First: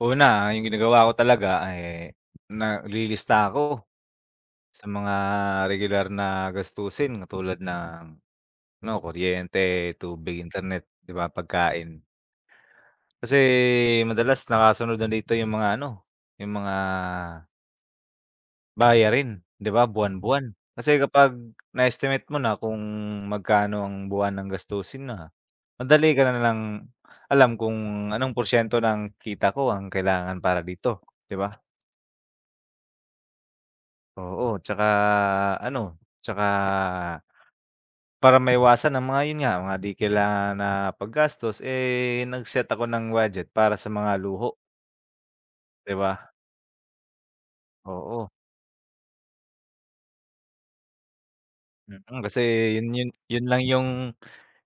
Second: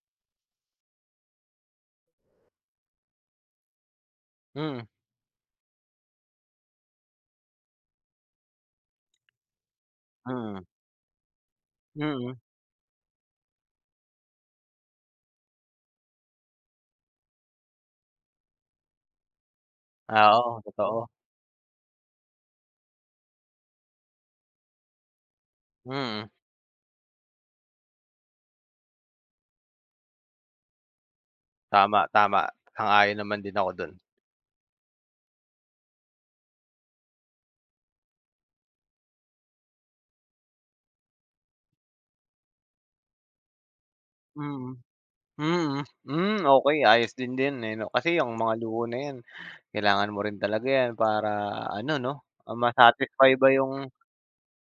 Una, ah, 'yong ginagawa ko talaga, eh, na lilista ako Mm. sa mga regular na gastusin katulad ng, ano, kuryente, tubig, Mm. internet, 'di ba, pagkain. Mm. Kasi madalas nakasunod na dito 'yong mga ano, 'yong mga bayarin, 'di ba? Ah, Buwan-buwan, oo, kasi totoo. kapag na-estimate mo na kung magkano ang buwanang gastusin na, madali ka Mm. na na lang alam kung anong porsiyento ng kita ko ang kailangan para dito, 'di ba? Tama tama, sang-ayon naman din ako dun. Oo, 'tsaka ano 'tsaka para maiwasan ang mga- 'yon nga- mga di kailangan na paggastos, eh, nag-set ako ng budget para sa mga luho. Mm. Mm, 'Di ba? mm, okey ayos din din, eh, 'no? Kasi Oo. yung mga luho na 'yan kailangan mo rin talaga 'yan para ano 'no, Mm, kasi ah, 'yun 'yon. ma-satisfy 'Yon mo lang yung 'yung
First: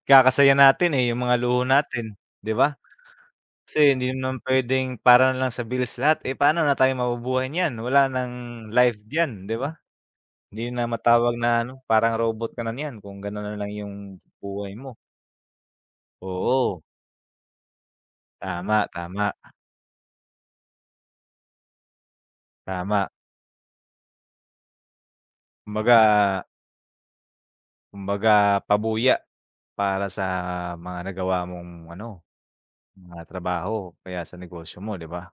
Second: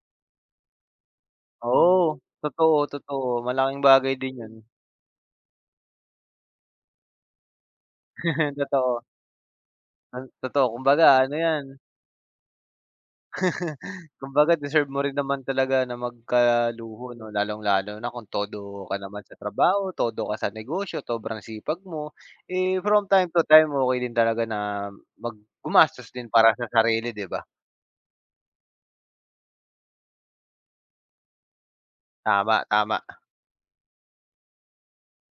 ikakasaya natin, eh, 'yong mga luho natin, Oo, 'di ba? totoo, totoo. Malaking Kasi hindi bagay din naman yun. pwedeng para na lang sa bills lahat. Eh, pa'no na tayo mabubuhay niyan wala nang life Totoo. diyan, 'di ba? Ah, totoo Hindi na kumbaga ano matawag na 'yan ano parang robot ka na niyan kung ganun na lang 'yong Kumbaga buhay deserve mo. mo rin naman talaga na Oo. magkaluho, 'no? Lalong-lalo na kung todo Tama, ka naman tama. sa trabaho, todo ka sa negosyo, sobrang sipag mo. Eh, from Tama. time to time okey din talaga na mag gumastos din Kumbaga para sa sarili, 'di ba? Kumbaga pabuya para sa mga nagawa mong ano Tama, tama. mga trabaho o kaya sa negosyo mo, 'di ba?